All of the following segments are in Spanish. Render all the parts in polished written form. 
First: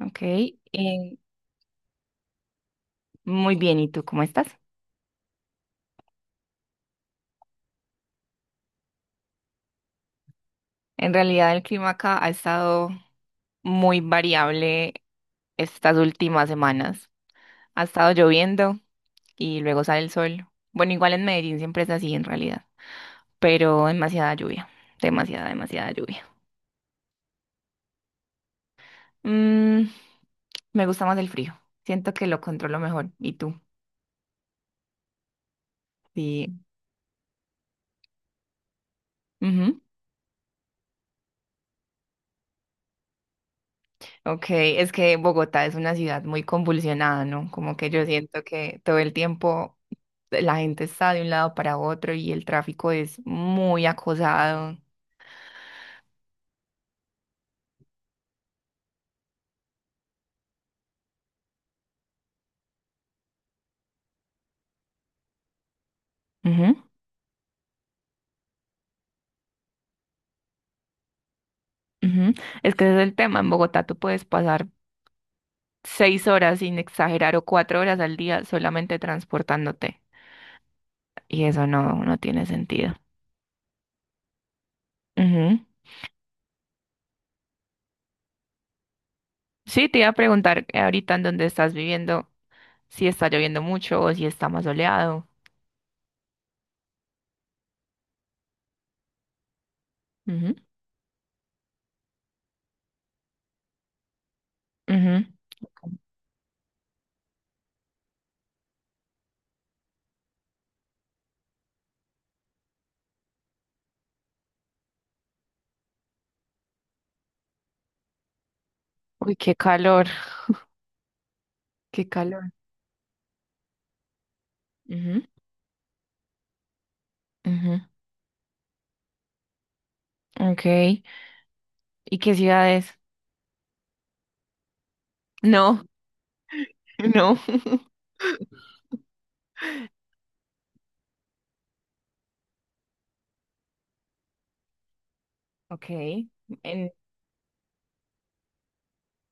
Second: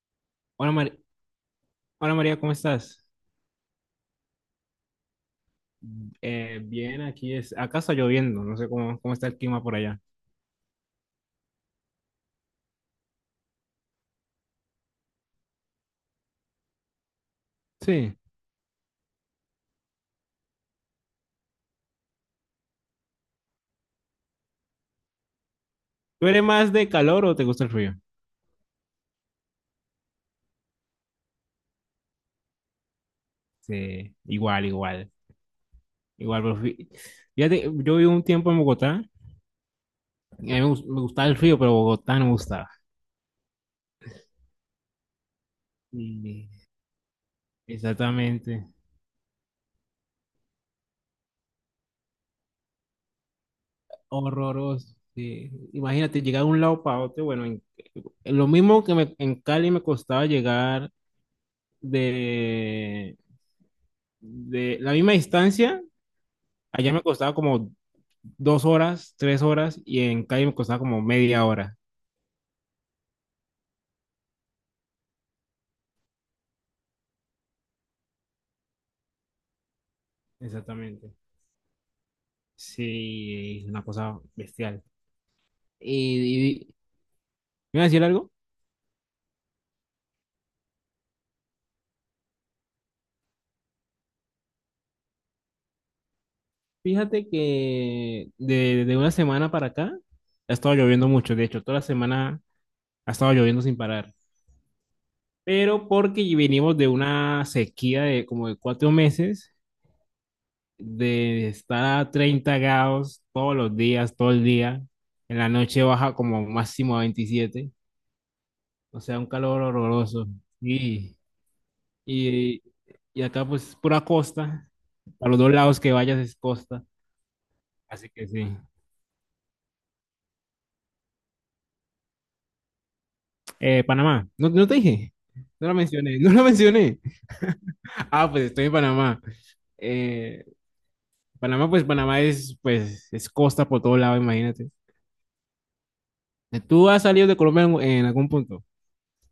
Ok, Hola, Hola María, ¿cómo estás? muy bien, ¿y tú cómo estás? Bien, aquí es, acá está lloviendo, no sé cómo, cómo está el clima por allá. En realidad el clima acá ha estado muy variable estas últimas semanas. Ha estado Sí. lloviendo y luego sale el sol. Bueno, igual en Medellín siempre es así en realidad, pero demasiada lluvia, demasiada, demasiada lluvia. ¿Tú eres más de calor o te gusta el frío? Mm, me gusta más el frío, siento que lo controlo mejor. ¿Y tú? Sí, igual, igual, igual. Sí. Pero fíjate, yo viví un tiempo en Bogotá, Ujú. y a mí me, me gustaba el frío, pero Bogotá no me gustaba. Ok, es que Bogotá es una ciudad muy Y- convulsionada, ¿no? Como que yo siento Exactamente, que todo el tiempo la gente está de un lado para otro y el tráfico es muy acosado. horroroso. Sí. Imagínate llegar de un lado para otro, bueno, en lo mismo que en Cali me costaba llegar de, de la misma distancia. Ujú, Allá me costaba como dos horas, tres horas, y en calle me costaba como media hora. ujú. Es que ese es el tema. En Bogotá tú puedes pasar 6 horas sin exagerar o 4 horas al día solamente transportándote. Exactamente. Y eso no, no tiene sentido. Sí, una cosa bestial. Ujú. Y, y- ¿Me iba a decir algo? Sí, te iba a preguntar ahorita en dónde estás viviendo, si está lloviendo mucho o si está más soleado. Fíjate que de una semana para acá ha Ujú, estado lloviendo mucho. De hecho, toda la semana ha estado lloviendo sin parar. ujú. Pero porque venimos de una sequía de como de cuatro meses, de estar a 30 grados todos los días, todo el día. En la noche baja como máximo a 27. O sea, un Uy, qué calor calor, horroroso. Y, qué calor. y, y acá pues pura costa, Ujú, a los dos lados que vayas es costa, ujú. así que sí. Ok. ¿Y qué ciudades? Panamá, no, no te dije, no lo No, mencioné, no lo mencioné. no. Ah, pues estoy en Panamá. Eh, Panamá, pues Panamá es, pues, es costa por todo lado, imagínate. Ok, ¿Tú en- has salido de Colombia en algún punto?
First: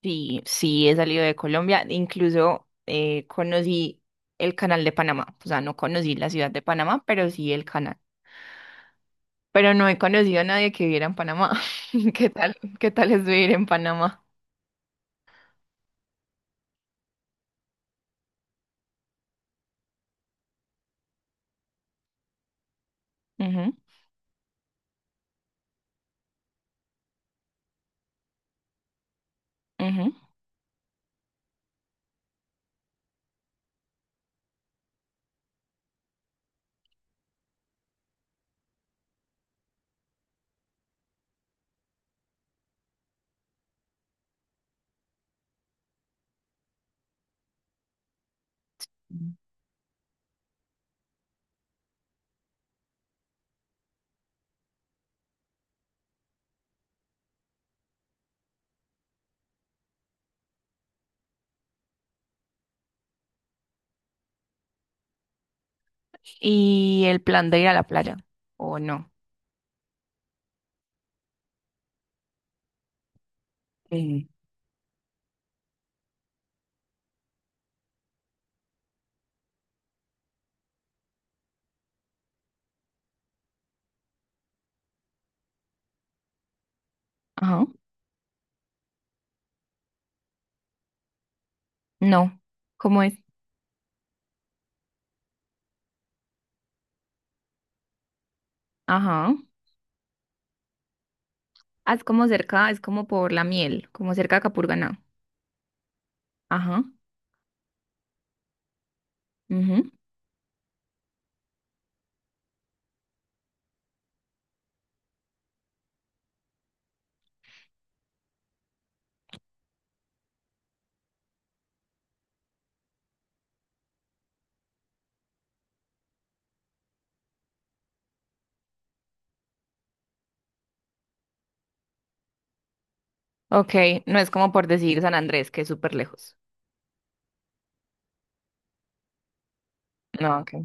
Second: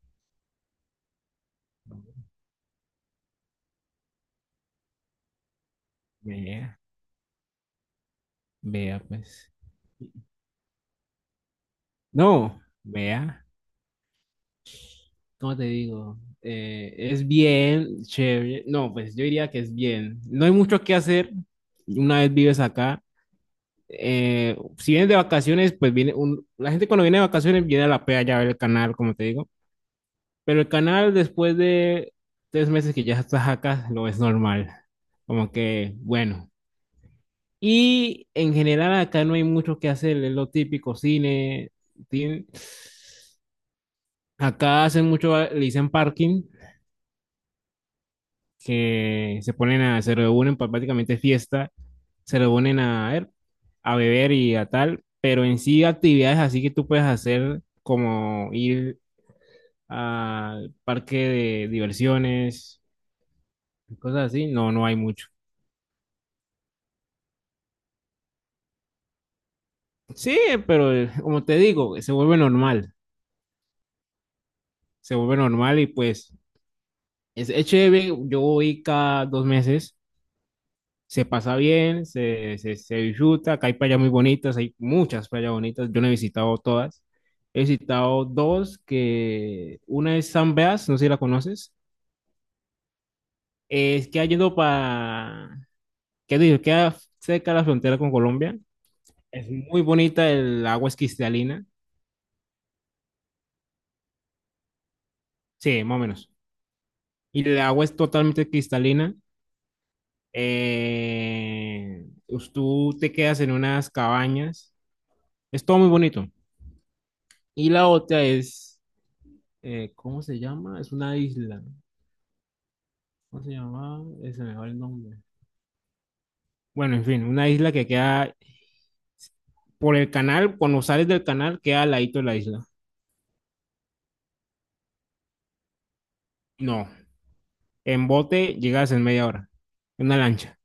sí, sí, he salido de Colombia, incluso conocí el canal de Panamá, o sea, no conocí la ciudad de Vea, Panamá, pero sí el canal. vea, pues. Pero no he conocido a nadie que viviera en Panamá. No, qué tal es vea. vivir en Panamá? ¿Cómo te digo? Es bien, chévere. No, pues yo diría que es bien. No hay mucho que hacer una vez vives acá. Si vienes de vacaciones, pues viene un... La gente cuando viene de vacaciones viene a la playa a ver el canal, como te digo. Ujú, ujú. Pero el canal después de tres meses que ya estás acá, lo es normal. Como que, bueno. Y en general acá no hay mucho que hacer, es lo típico, cine, tin- acá hacen mucho, le dicen parking, Mm. que se ponen a, se reúnen para prácticamente es fiesta, se reúnen a, ver, a beber y a tal, pero en sí actividades así que tú puedes hacer como ir al parque de diversiones, cosas así, no, no hay mucho. ¿Y el plan de ir a la playa? ¿O no? Sí, pero como te digo, Eh, se vuelve normal y pues es chévere, yo voy cada dos meses, se pasa bien, se disfruta. Acá hay playas muy bonitas, hay muchas playas bonitas. Yo no he visitado todas. He Ajá, visitado dos, que una es San Blas, no sé si la conoces. no. ¿Cómo es? Es que yendo para, ¿qué digo? Queda cerca de la frontera con Colombia. Ajá. Es muy bonita, el agua es cristalina. Ah, es como cerca, es como por la miel, como cerca de Capurganá. Sí, más o menos. Ajá. Y el agua es totalmente cristalina. Pues tú te quedas en unas cabañas. Es todo muy bonito. Y la otra es ¿cómo se llama? Es una isla. ¿Cómo se llama? Se me va el nombre. Bueno, en fin, una isla que queda por el canal, cuando sales del canal, queda al ladito de la isla. Ok, no es como por decir San Andrés, que es súper lejos. No, en bote llegas en media hora, en una No, ok. lancha.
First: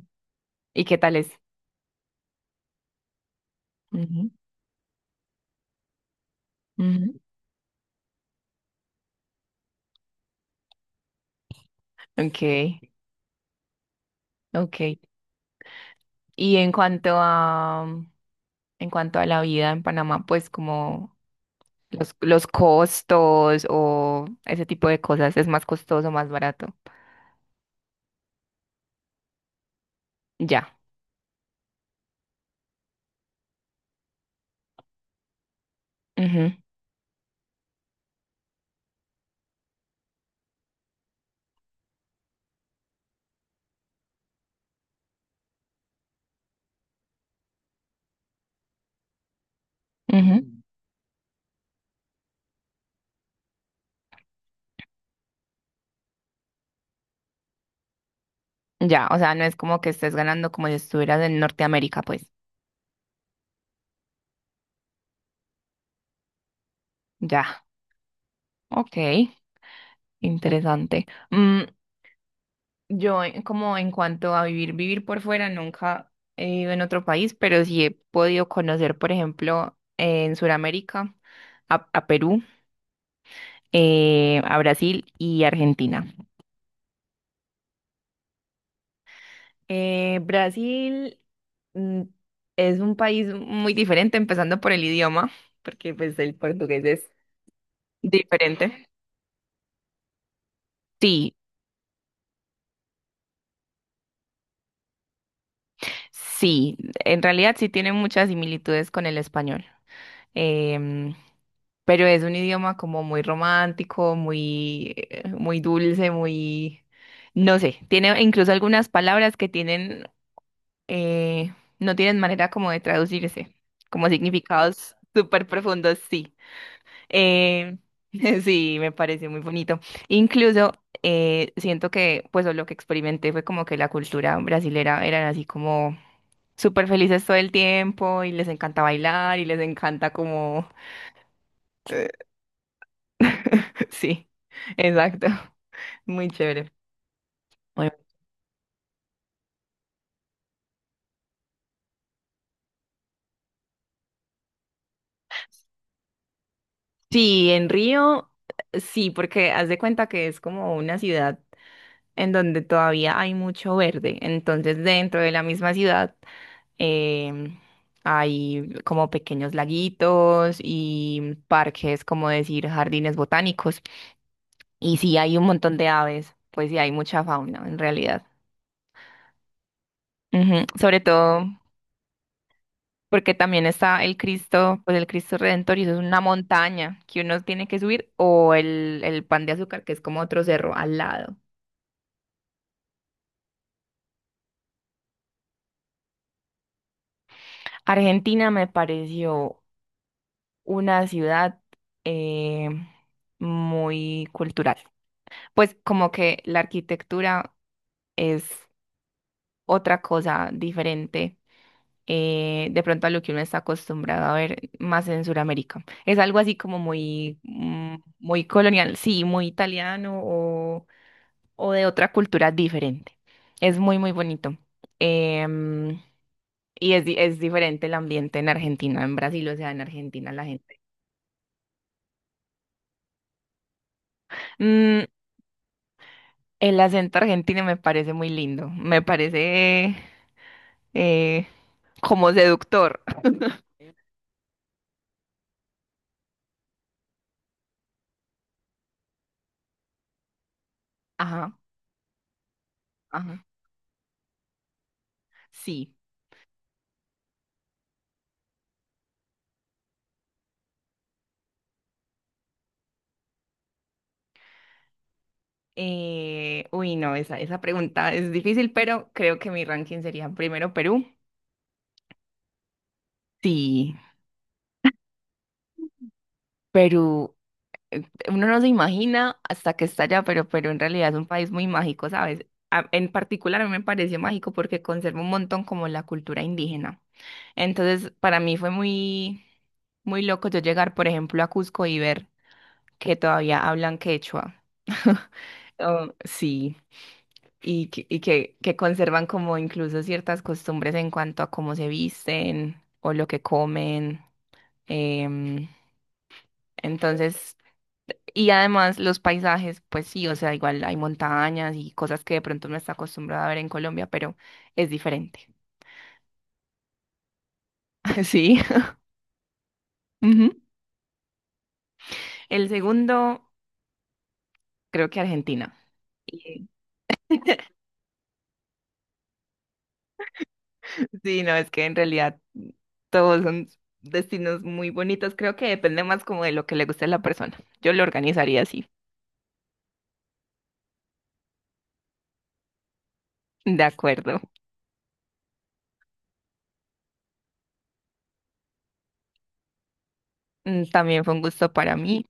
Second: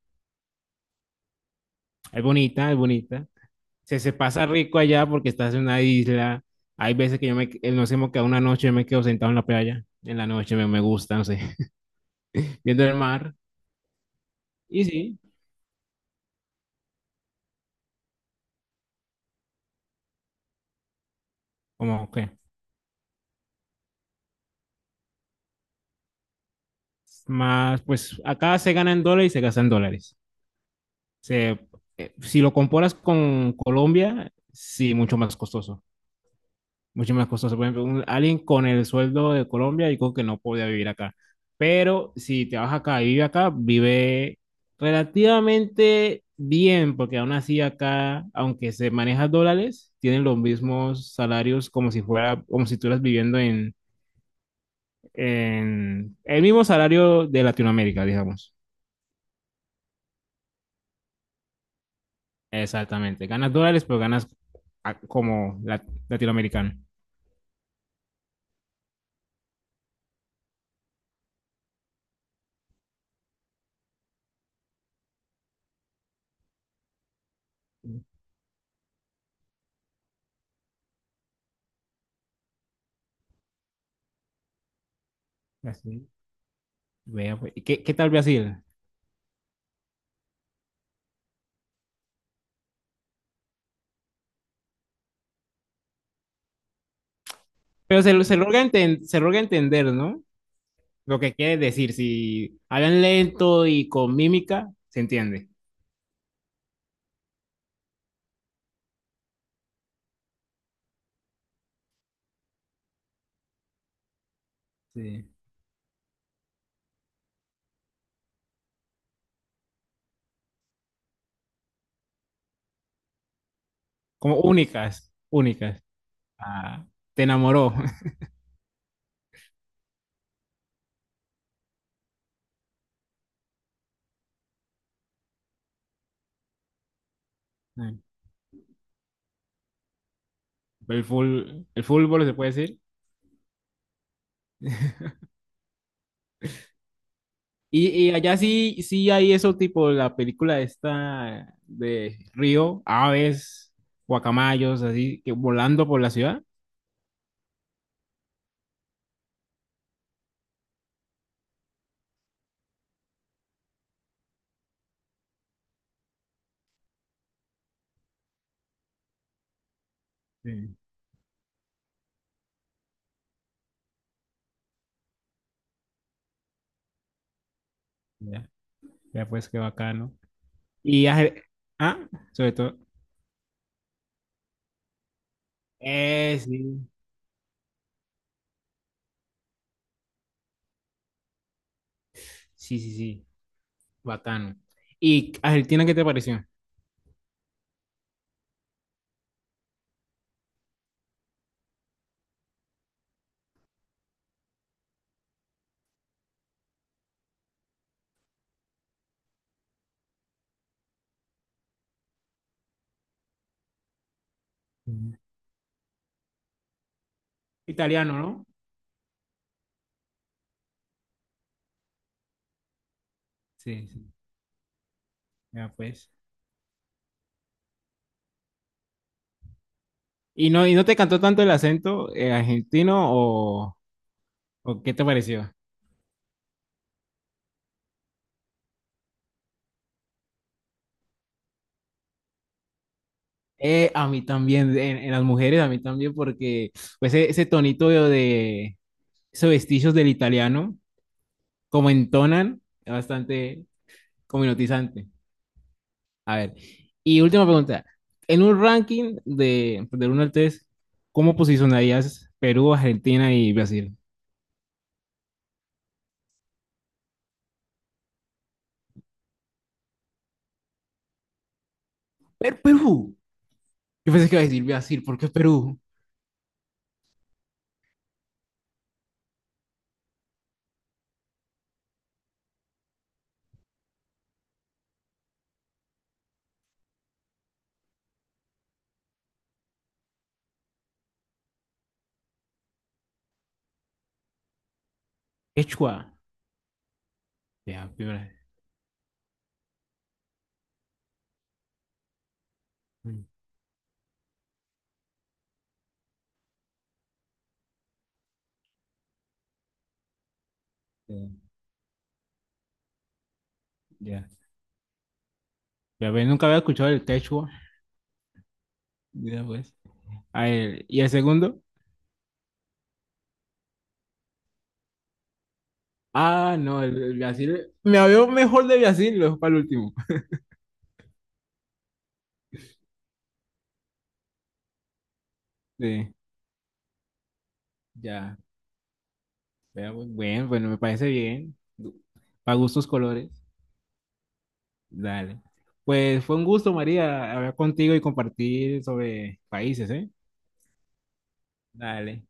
¿Y qué tal es? Es bonita, es bonita. Se Ujú, pasa rico allá porque estás en una isla. Hay ujú. veces que yo me, nos hemos quedado una noche, yo me quedo sentado en la playa. En la noche me, me gusta, no sé, Ok, viendo el mar. ok. Y sí, Y en cuanto a la vida en Panamá, pues como como que los costos o ese tipo de cosas, ¿es más costoso, más barato? más, pues acá se gana en dólares y se gasta en dólares. Ya. Se, si lo comparas con Colombia, sí, mucho más costoso. Ujú, Mucho más costoso. Por ejemplo, alguien con el sueldo de Colombia, digo que no podía vivir acá. Pero si te vas acá y vive acá, vive relativamente bien, porque aún así acá, aunque se maneja dólares, tienen ujú. los Mm. mismos salarios como si fuera, como si estuvieras viviendo en el mismo salario de Latinoamérica, digamos. Ya, o sea, no es como que estés ganando como si estuvieras en Norteamérica, pues. Exactamente. Ganas dólares, pero ganas ah, como latinoamericano. Ya. Okay. Interesante. Mm, yo, como en cuanto a vivir, vivir por fuera, nunca he vivido en otro país, pero sí he podido conocer, por ejemplo, en Sudamérica, a Perú, a Brasil y Argentina. Así. Vea, pues. ¿Y ¿qué, qué tal Brasil? Brasil mm, es un país muy diferente, empezando por el idioma, porque pues el portugués es Pero se, se logra diferente. Se logra entender, ¿no? Lo que Sí, quiere decir, si hablan lento y con mímica, se entiende. sí, en realidad sí tiene muchas similitudes con el español. em, pero es un idioma como muy romántico, muy, Sí. muy dulce, muy, no sé, tiene incluso algunas palabras que tienen, eh, no tienen manera como de traducirse, como Como significados únicas, súper únicas. profundos, sí. Ah, te enamoró. Eh, sí, me parece muy bonito. Incluso siento que, pues, o lo que experimenté fue como que la cultura brasilera eran así como súper felices todo el tiempo y les encanta bailar y les encanta como El, el fútbol, se puede decir. sí, exacto. Muy chévere. Bueno, Y allá sí, sí hay eso, tipo la película esta de Río, aves, guacamayos, así, que volando por la ciudad. sí, en Río, sí, porque haz de cuenta que es como una ciudad en donde todavía hay mucho verde. Entonces, dentro de la misma ciudad em, hay como pequeños laguitos Sí. y parques, como decir, jardines botánicos. Y sí, hay un montón de aves, pues sí, hay mucha fauna en realidad. Ya, ya pues qué bacano. Ujú, sobre Y has- todo ah, sobre todo. porque también está el Cristo, pues el Cristo Redentor, y eso es una Sí. montaña que uno tiene que subir, o el Pan de Azúcar, que es como otro cerro al lado. Sí, sí, sí. Bacano. ¿Y Argentina qué te pareció? Argentina me pareció una ciudad eh, muy cultural. Pues como que la arquitectura es otra cosa diferente. De pronto a lo que uno está acostumbrado a ver más Ujú. en Sudamérica. Es algo así como muy, Italiano, ¿no? muy colonial, sí, muy italiano o de otra cultura diferente. Es Sí, muy, muy sí. bonito. Ya Em, pues. y es, es diferente el ambiente en Argentina, en Brasil, o sea, en Argentina la Y gente. no te cantó tanto el acento argentino o qué Mm, te pareció? el acento argentino me parece muy lindo, me parece eh, como seductor. A mí también, en las mujeres a mí también, porque pues, ese tonito de esos vestigios del italiano, Ajá, como entonan, es ajá, bastante como hipnotizante. sí. A ver, y última pregunta. En un ranking de, del 1 al 3, ¿cómo posicionarías Perú, Argentina y Brasil? Uy, no, esa pregunta es difícil, pero creo que mi ranking sería primero Perú. Perú. Sí, Yo pensé que iba a decir Brasil, ¿por qué Perú? Perú. eh, Uno no se imagina hasta que está allá, pero en realidad es un país muy mágico, ¿sabes? En particular a mí me pareció mágico porque conserva un montón como la cultura indígena. Entonces, para mí fue muy, muy loco yo llegar, por ejemplo, a Cusco y ver que todavía hablan quechua. Quechua. Oh, sí, Ya, primera y vez. Que conservan como incluso ciertas costumbres en cuanto a cómo se visten o lo que comen. em, entonces, Y además los paisajes, pues sí, o sea, igual hay Ya, montañas y cosas que de pronto no está acostumbrada a ver en Colombia, ya. pero es diferente. Ya ves, nunca había escuchado el quechua. Sí. Ya, pues. A Ujú. ver, ¿y el segundo? El segundo, creo que Argentina. Ah, Y- no, el Brasil. Me había mejor de Brasil, lo dejo para el último. sí, no, es que en realidad todos son destinos muy bonitos. Creo que depende Sí, más como de lo que le guste a la persona. Yo lo ya. organizaría así. Vea, pues, bueno, bueno, me parece bien. Para gustos colores. De acuerdo. Dale. Pues fue un gusto, María, hablar contigo y compartir sobre países, ¿eh? Mm, también fue un gusto para Dale. mí.